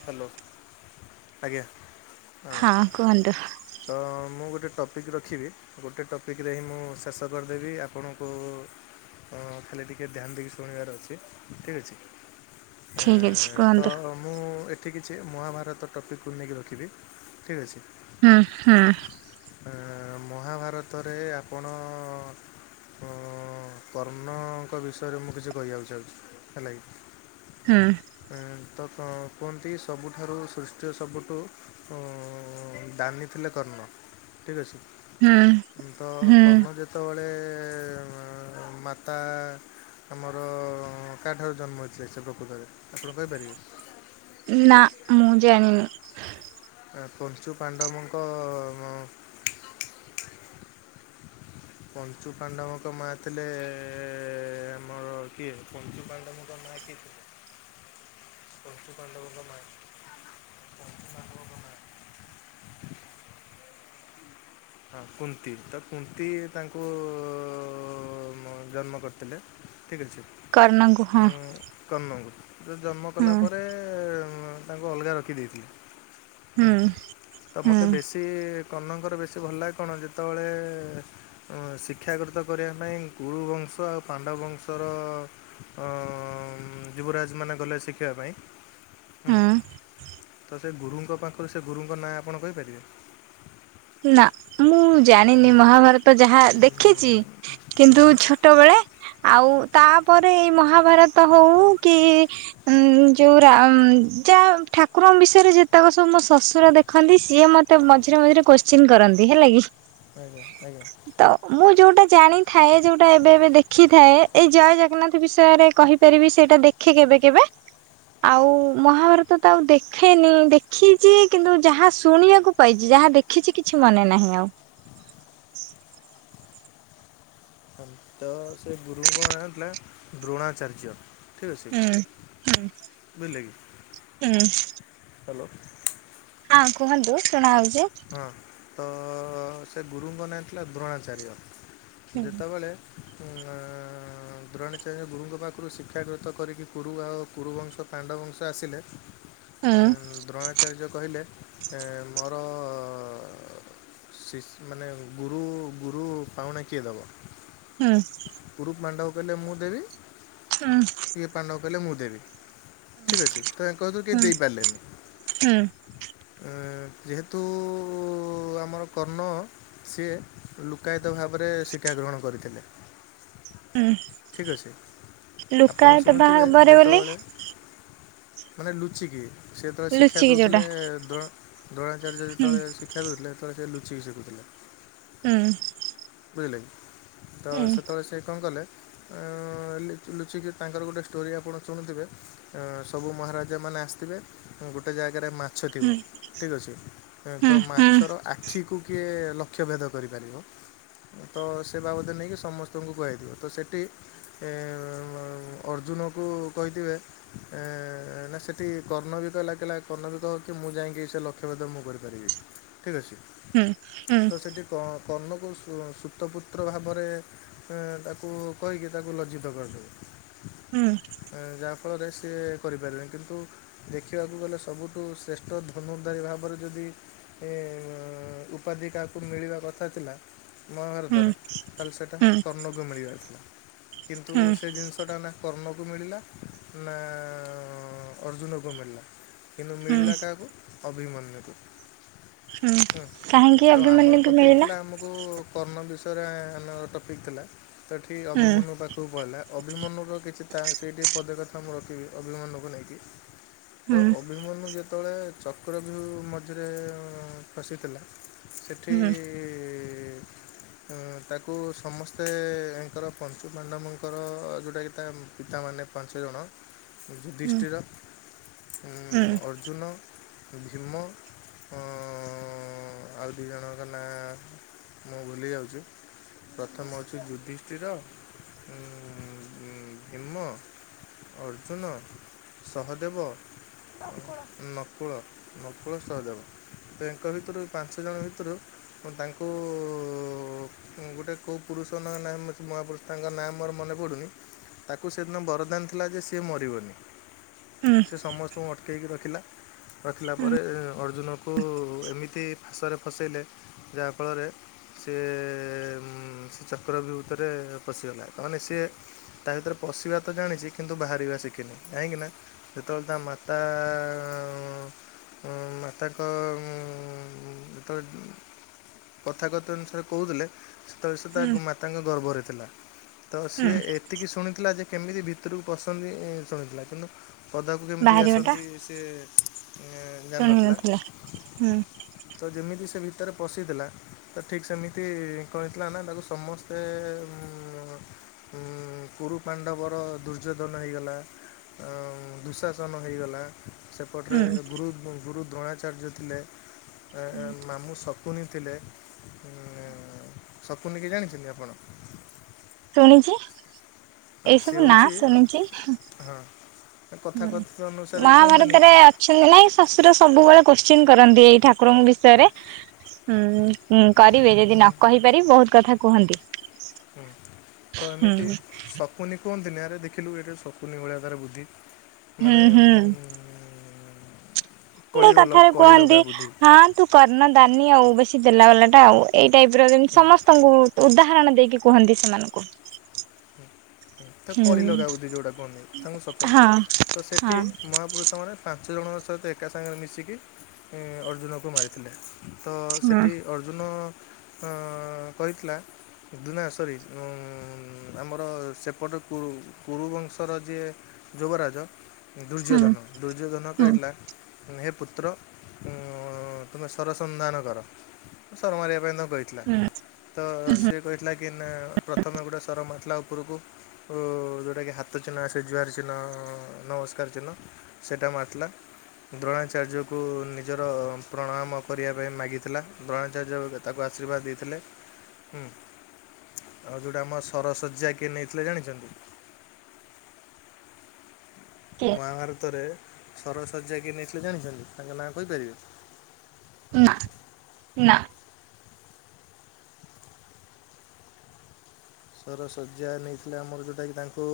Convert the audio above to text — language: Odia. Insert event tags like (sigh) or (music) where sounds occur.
ହ୍ୟାଲୋ ଆଜ୍ଞା। ହଁ କୁହନ୍ତୁ। ତ ମୁଁ ଗୋଟେ ଟପିକ୍ ରଖିବି। ଗୋଟେ ଟପିକରେ ହିଁ ମୁଁ ଶେଷ କରିଦେବି ଆପଣଙ୍କୁ। ତ ଖାଲି ଟିକେ ଧ୍ୟାନ ଦେଇକି ଶୁଣିବାର ଅଛି। ଠିକ୍ ଠିକ ଅଛି ଅଛି ତ କୁହନ୍ତୁ ମୁଁ ଏଠି କିଛି ମହାଭାରତ ଟପିକ କୁ ନେଇକି ରଖିବି ଠିକ୍ ଅଛି। ହୁଁ ହୁଁ। ଏଁ ମହାଭାରତରେ ଆପଣ ଆଁ ହଁ କର୍ଣ୍ଣଙ୍କ ବିଷୟରେ ମୁଁ କିଛି କହିବାକୁ ଚାହୁଁଛି ହେଲା କି। ହୁଁ। ତ କୁହନ୍ତି ସବୁଠାରୁ ସୃଷ୍ଟିର ସବୁଠୁ ଦାନି ଥିଲେ କର୍ଣ୍ଣ ଠିକ ଅଛି। ହୁଁ ତ ହୁଁ ତନୁ ଯେତେବେଳେ ମାତା ଆମର କାଠାରୁ ଜନ୍ମ ହେଇଥିଲେ ସେ ପ୍ରକୃତରେ ଆପଣ କହିପାରିବେ? ନାଁ ମୁଁ ଜାଣିନି। ଆ ପଞ୍ଚୁ ପାଣ୍ଡବଙ୍କ ମ ପଞ୍ଚୁ ପାଣ୍ଡବଙ୍କ ମା ଥିଲେ ଆମର କିଏ ପଞ୍ଚୁ ପାଣ୍ଡବଙ୍କ ମା କିଏ ଥିଲେ? ପଞ୍ଚୁ ପାଣ୍ଡବଙ୍କ ମାଆ ପଞ୍ଚୁ ପାଣ୍ଡବଙ୍କ ମାଆ ହଁ କୁନ୍ତି ତ କୁନ୍ତି ତାଙ୍କୁ ମ ଜନ୍ମ କରିଥିଲେ। ଠିକ୍ ଅଛି। କର୍ଣ୍ଣ ଙ୍କୁ ହଁ। କର୍ଣ୍ଣଙ୍କୁ ସେ ଜନ୍ମ କଲା ହୁଁ ପରେରେ ତାଙ୍କୁ ଅଲଗା ରଖିଦେଇଥିଲେ। ହୁଁ ତ ହୁଁ ମତେ ବେଶୀ କର୍ଣ୍ଣଙ୍କର ବେଶୀ ଭଲ ଲାଗେ କଣ ଯେତେବେଳେ ଶିକ୍ଷାଗୃତ କରିବା ପାଇଁ ଗୁରୁବଂଶ ଆଉ ପାଣ୍ଡବଂଶର ଅ ଯୁବରାଜ ମାନେ ଗଲେ ଶିଖିବା ପାଇଁ ହୁଁ ତ ସେ ଗୁରୁଙ୍କ ପାଖରୁ ସେ ଗୁରୁଙ୍କ ନାଁ ଆପଣ କହିପାରିବେ? ନା ମୁଁ ଜାଣିନି ମହାଭାରତ ଯାହା ଦେଖିଚି କିନ୍ତୁ ଛୋ ଛୋଟବେେଳେ ଆଉ ତାପରେ ଏଇ ମହାଭାରତ ହଉ କି ଉଁ ଯୋଉ ରାମ୍ ଯା ଠାକୁରଙ୍କ ବିଷୟରେ ଯେତକ ସବୁମୋ ଶଶୁର ଦେଖନ୍ତି ସିଏ ମତେ ମଝିରେ ମଝିରେ କୋଶ୍ଚିନ୍ କରନ୍ତି ହେଲା କି। ଆଜ୍ଞା-ଆଜ୍ଞା। ତ ମୁଁ ଯୋଉଟା ଜାଣିଥାଏ ଯୋଉଟା ଏବେ ଏବେ ଦେଖି ଥାଏ ଏଇ ଜୟ ଜଗନ୍ନାଥ ବିଷୟରେ କହିପାରିବି ସେଇଟା ଦେଖେ କେବେ କେବେ। ଆଉ ମହାଭାରତ ତ ଆଉ ଦେଖେନି ଦେଖିଚି କିନ୍ତୁ ଯାହା ଶୁଣିଆକୁ ପାଇଚି ଯାହା ଦେଖ୍ ଖିଚି କିଛି ମନେ ନାହିଁ ଆଉ। ତ ସେ ଗୁରୁଙ୍କ ନାଁ ଥିଲା ଦ୍ରୋଣାଚାର୍ଯ୍ୟ। ଠିକ୍ ଅଛି ହୁଁ ହୁଁ ହୁଁ। ହାଲୋ ହଁ କୁହନ୍ତୁ ଶୁଣା ଆଉଚି। ହଁ ତ ସେ ଗୁରୁଙ୍କ ନାଁ ଥିଲା ଦ୍ରୋଣାଚାର୍ଯ୍ୟ। ହୁଁ ଯେତେବେଳେ (inaudible) ଅଁ ଦ୍ରୋଣାଚାର୍ଯ୍ୟ ଗୁରୁଙ୍କ ପାଖୁରୁ ଶିକ୍ଷାଗୃତ କରିକି କୁରୁ ଆଉ କୁରୁବଂଶ ପାଣ୍ଡବଂଶ ଆସିଲେ। ଏଁ ହୁଁ ଦ୍ରୋଣାଚାର୍ଯ୍ୟ କହିଲେ ଏ ମୋର ଅ ଶିଷ୍-ମାନେ ଗୁରୁ ଗୁରୁ ପାଉଣା କିଏ ଦବ? ହୁଁ। କୁରୁ ପାଣ୍ଡବ କହିଲେ ମୁଁ ଦେବି। ହୁଁ। କିଏ ପାଣ୍ଡବ କହିଲେ ମୁଁ ଦେବି ଠିକ୍ ଅଛି ତ ଆଙ୍କ ଭିତୁରୁ କେହି ହୁଁ ଦେଇ ପାରିଲେନି। ହୁଁ ଏଁ ଯେହେତୁ ଆମର କର୍ଣ୍ଣ ସିଏ ଲୁକାୟିତ ଭାବରେ ଶିକ୍ଷା ଗ୍ରହଣ କରିଥିଲେ। ହୁଁ। ଠିକ୍ ଅଛି। ଆପଣ ଶୁଣିୁଥିବେ ଭାବରେ ବୋଲି ଯେତେବେଳେ ମାନେ ଲୁଚିକି ସେ ଯେତେବେଳେ ଶିକ୍ଷା ଲୁଚିକି ଯୋଉଟା ଦଉଥିଲେ ଦ୍ରୋଣା-ଦ୍ରୋଣାଚାର୍ଯ୍ୟ ହୁଁ ଯେତେବେଳେ ଶି କ୍ଷା ଦଉଥିଲେ ହେତେଳେ ସେ ଲୁଚିିକି ଶିଖୁଥିଲେ। ହୁଁ। ବୁଝିଲେକି ତ ହୁଁ ସେତେବେଳେ ସେ କଣ କଲେ ଏଁ ଲିଚ୍-ଲୁଚିକି ତାଙ୍କର ଗୋଟେ ଷ୍ଟୋରି ଆପଣ ଶୁଣୁଥିବେ ଏଁ ସବୁ ମହାରାଜା ମାନେ ଆସିଥିବେ ଗୋଟେ ଜାଗାରେ ମା ଛ ଥିବ ହୁଁ ଠିକ୍ ଅଛି। ଏଁ ତ ହୁଁ ହୁଁ ମାଛର ଆଖିକୁ କିଏ ଲ ଅକ୍ଷଭେଦ କରିପାରିବ ତ ସେ ବାବଦରେ ନେଇକି ସମସ୍ତଙ୍କୁ କୁହଇଦବ ତ ସେଇଠି ଏ ଅର୍ଜୁନକୁ କହିଥିବେ ଏ ନା ସେଠି କର୍ଣ୍ଣବି ତ ଲାଗିଲା କର୍ଣ୍ଣବି କହୁଚି ମୁଁ ଯାଇକି ସେ ଲକ୍ଷ୍ୟଭେଦ ମୁଁ କରିପାରିବି। ଠିକ ଅଛି। ହୁଁ ହୁଁ। ତ ସେଠି କ କର୍ଣ୍ଣକୁ ସ ସୁତପୁତ୍ର ଭାବରେଏ ତାକୁ କହିକି ତାକୁ ଲଜ୍ଜିତ କରିଦେଲେ ହୁଁ ଯାହା ଫଳରେ ସିଏ କରିପାରିବେ କିନ୍ତୁ ଦେଖିବାକୁ ଗଲେ ସବୁଠୁ ଶ୍ରେଷ୍ଠ ଧନୁର୍ଧାରୀ ଭାବରେ ଯଦି ଏ ଉପାଧି କାହାକୁ ମିଳିବା କଥା ଥିଲା। ମହାଭାରତରେ ତାହେଲେ ସେଇଟା ହୁଁ କର୍ଣ୍ଣକୁ ମିଳିବାର ଥିଲା କିନ୍ତୁ ହୁଁ। ସେ ଜିନିଷଟା ନା କର୍ଣ୍ଣକୁ ମିଳିଲା ନା ଅର୍ଜୁନକୁ ମିଳିଲା। କିନ୍ତୁ ହୁଁ ମିଳିଲା କାହାକୁ ଅଭିମନ୍ୟୁକୁ। ହୁଁ ହୁ କାହିଁକି ତ ଆମର ଅଭିମନ୍ୟୁକୁ ଟପିକ୍ ମିଳିଲା ଥିଲା ଆମକୁ କର୍ଣ୍ଣ ବିଷୟରେ ଆମ ଟପିକ୍ ଥିଲା ସେଠି ହୁଁ ଅଭିମନ୍ୟୁ ପାଖକୁ ପଳେଇିଲା। ଅଭିମନ୍ୟୁ ର କିଛି ତାର ସେଇଟି ପଦେ କଥା ମୁଁ ରଖିବି ଅଭିମନ୍ୟୁକୁ ନେଇକି ତ ହୁଁ ଅଭିମନ୍ୟୁ ଯେତେବେଳେ ଚକ୍ର ବିହୁ ମଝିରେ ଫସିଥିଲା। ସେଠି ହୁଁ ତାକୁ ସମସ୍ତେ ଏଙ୍କର ପଞ୍ଚୁମାଣ୍ଡବଙ୍କର ଯେଉଁଟାକି ତା ପିତାମାନେ ପାଞ୍ଚ ଜଣ ହୁଁ ଯୁଧିଷ୍ଠିରଥ, ହୁଁ ଅର୍ଜୁନ, ଭୀମ ହଁ ଆଉ ଦିଇ ଜଣ ଙ୍କ ନା ମୁଁ ଭୁଲି ଯାଉଛି। ପ୍ରଥମ ହଉଛି ଯୁଧିଷ୍ଠିର ଗିମ, ଅର୍ଜୁନ ସହଦେବ ନକୁଳ ନକୁଳ ସହଦେବ। ଏଙ୍କ ଭିତରୁ ପାଞ୍ଚ ଜଣ ଭିତରୁ ମୁଁ ତାଙ୍କୁ ଗୋଟେ କୋଉ ପୁରୁଷ ନ ନାହିଁ ମହାପୁରୁଷ ତାଙ୍କ ନାଁ ମୋର ମନେ ପଡ଼ୁନି ତାକୁ ସେଦିନ ବରଦାନ ଥିଲା ଯେ ସିଏ ମରିବନି। ହୁଁ ସେ ସମସ୍ତଙ୍କୁ ଅଟକେଇକି ରଖିଲା ରଖିଲା ପରେ ଅର୍ଜୁନକୁ ଏମିତି ଫା ସରେ ଫସେଇଲେ ଯାହାଫଳରେ ସେ ସେ ଚକ୍ରକ୍ରବଭୃତରେ ପଶିଗଲା ନହନେ ସେ ତା ଭିତରେ ପଶିବା ତ ଜାଣିଛି କିନ୍ତୁ ବାହାରିବା ଶିଖିନି କାହିଁକି ନା ଯେତେ ବେଳେ ତା ମାତା ମାତାଙ୍କ ଯେତେବେଳେ କଥା କଥା ଅନୁସାରେ କହୁଥିଲେ ସେତେବେଳେ ସେ ତା ହୁଁ ମାତାଙ୍କ ଗର୍ବରେ ଥିଲେ। ତ ହୁଁ ସିଏ ଏତିକି ଶୁଣିଥିଲା ଯେ କେମିତି ଭିତରକୁ ପସନ୍ତି ଶୁଣିଥିଲା କିନ୍ତୁ ପଦାକୁ କେମିତି ବାହାରିବଟା ଆସନ୍ତି ସେ ଶୁଣି ଜାଣିନଥିଲା। ନଥିଲେ ହୁଁ ତ ଯେମିତି ସେ ଭିତରେ ପଶିଥିଲା। ତ ଠିକ ସେମିତି କଣ ହେଇ ଥିଲା ନା ତାକୁ ସମସ୍ତେ ଉ ଉ କୁରୁ ପାଣ୍ଡବର ଦୁର୍ଯ୍ୟୋଧନ ହୋଇଇଗଲା ଦୁଃଶାସନ ହୋଇଇଗଲା ସେପଟରେ ହୁଁ ଗୁରୁ ଗୁରୁ ଦ୍ରୋଣାଚାର୍ଯ୍ୟ ଥିଲେ ମାମୁଁସକୁନି ଶୁଣିଥିଲେ ଥିଲେ ଶକୁନି କି ଜାଣିଛନ୍ତି ଆପଣ? ଶୁଣିଛି ହଁ ଏଇ ସେ ସବୁ ନାଁ ହେଉଛି ଶୁଣିଛି। ହଁ କଥା କ ଥିତ ଅନୁସାରେ କୁହନ୍ତିନି ଶୁନ ନା ଏ ଶଶୁର ସବୁବେଳେ କୋଶ୍ଚିନ୍ କରନ୍ତି ଏଇ ଠାକୁରଙ୍କ ବିଷୟରେ। ହୁଁ କରିବେ ଯଦି ନ କହିପାରିବି ବହୁତ କଥା କୁହନ୍ତି। ହୁଁ ତ ହୁଁ ଏମିତି ଶକୁନି କୁହନ୍ତିନି ଆରେ ଦେଖିଲୁ ଏଠି ଶକୁନି ଭଳିଆ ତାର ବୁଦ୍ଧି। ହୁଁ ମାନେ ଉ ହୁଁ ଏଇ କଥାରେ କୁହନ୍ତି ହା ତୁ କର୍ଣ୍ଣ ଦାନି ଆଉ ବେଶୀ ଦେଲା ବାଲା ଟା ଆଉ ଏଇ ଟାଇପ ର ଯେମିତି ସମସ୍ତଙ୍କୁ ଉଦାହରଣ ଦେଇକି କୁହନ୍ତି ସେମାନଙ୍କୁ। ତ କଳି ହୁଁ ଲଗା ବୁଦ୍ଧି ଯୋଉଟା କୁହନି ତାଙ୍କୁ ଶକୁୁନି ତ ସେଠି ମହାପୁରୁଷ ମାନେ ପାଞ୍ଚ ଜଣଙ୍କ ସହିତ ଏକା ସାଙ୍ଗରେ ମିଶିକି ଅର୍ଜୁନକୁ ମାରିଥିଲେ। ତ ସେଠି- ଅର୍ଜୁନ କହିଥିଲା ଦୁନା ସରି ଆମର ସେ ପଟେ କୁ କୁରୁବଂଶର ଯିଏ ଯୁବରାଜ। ଦୁର୍ଯ୍ୟୋଧନ ଦୁର୍ଯ୍ୟୋଧନ କହିିଥିଲା ହେ ପୁତ୍ର ଉମ ତୁମେ ସରସନ୍ଧାନ କର ସର ମାରିବା ପାଇଁ ତାଙ୍କୁ କହି ତ ସିଏ କହିଥିଲା କି ପ୍ରଥମେ ଗୋଟେ ସର ମାରଥିଲା ଉପରକୁ ଓ ଯୋଉଟା କି ହାତ ଚିହ୍ନ ସେ ଜୁଆର ଚିହ୍ନ ନମସ୍କାର ଚିହ୍ନ। ସେଇଟା ମାରିଥିଲା। ଦ୍ରୋଣାଚାର୍ଯ୍ୟକୁ ନିଜର ପ୍ରଣାମ କରିବା ପାଇଁ ମାଗିଥିଲା। ଦ୍ରୋଣାଚାର୍ଯ୍ୟ ତାକୁ ଆଶୀର୍ବାଦ ଦେଇଥିଲେ ହୁଁ। ଆଉ ଯୋଉଟା ଆମ ସରଶଯ୍ୟା କିଏ ନେଇଥିଲେ ଜାଣିଚନ୍ତି? ମହାଭାରତରେ ସରଶଯ୍ୟା କିଏ ନେଇଥିଲେ ଜାଣିଚନ୍ତି ତାଙ୍କ ନାଁ କହିପାରିବେ? ନା ନା। ସର ଶଯ୍ୟା ନେଇଥିଲେ ଆମର ଯେଉଟାକି ତାଙ୍କୁ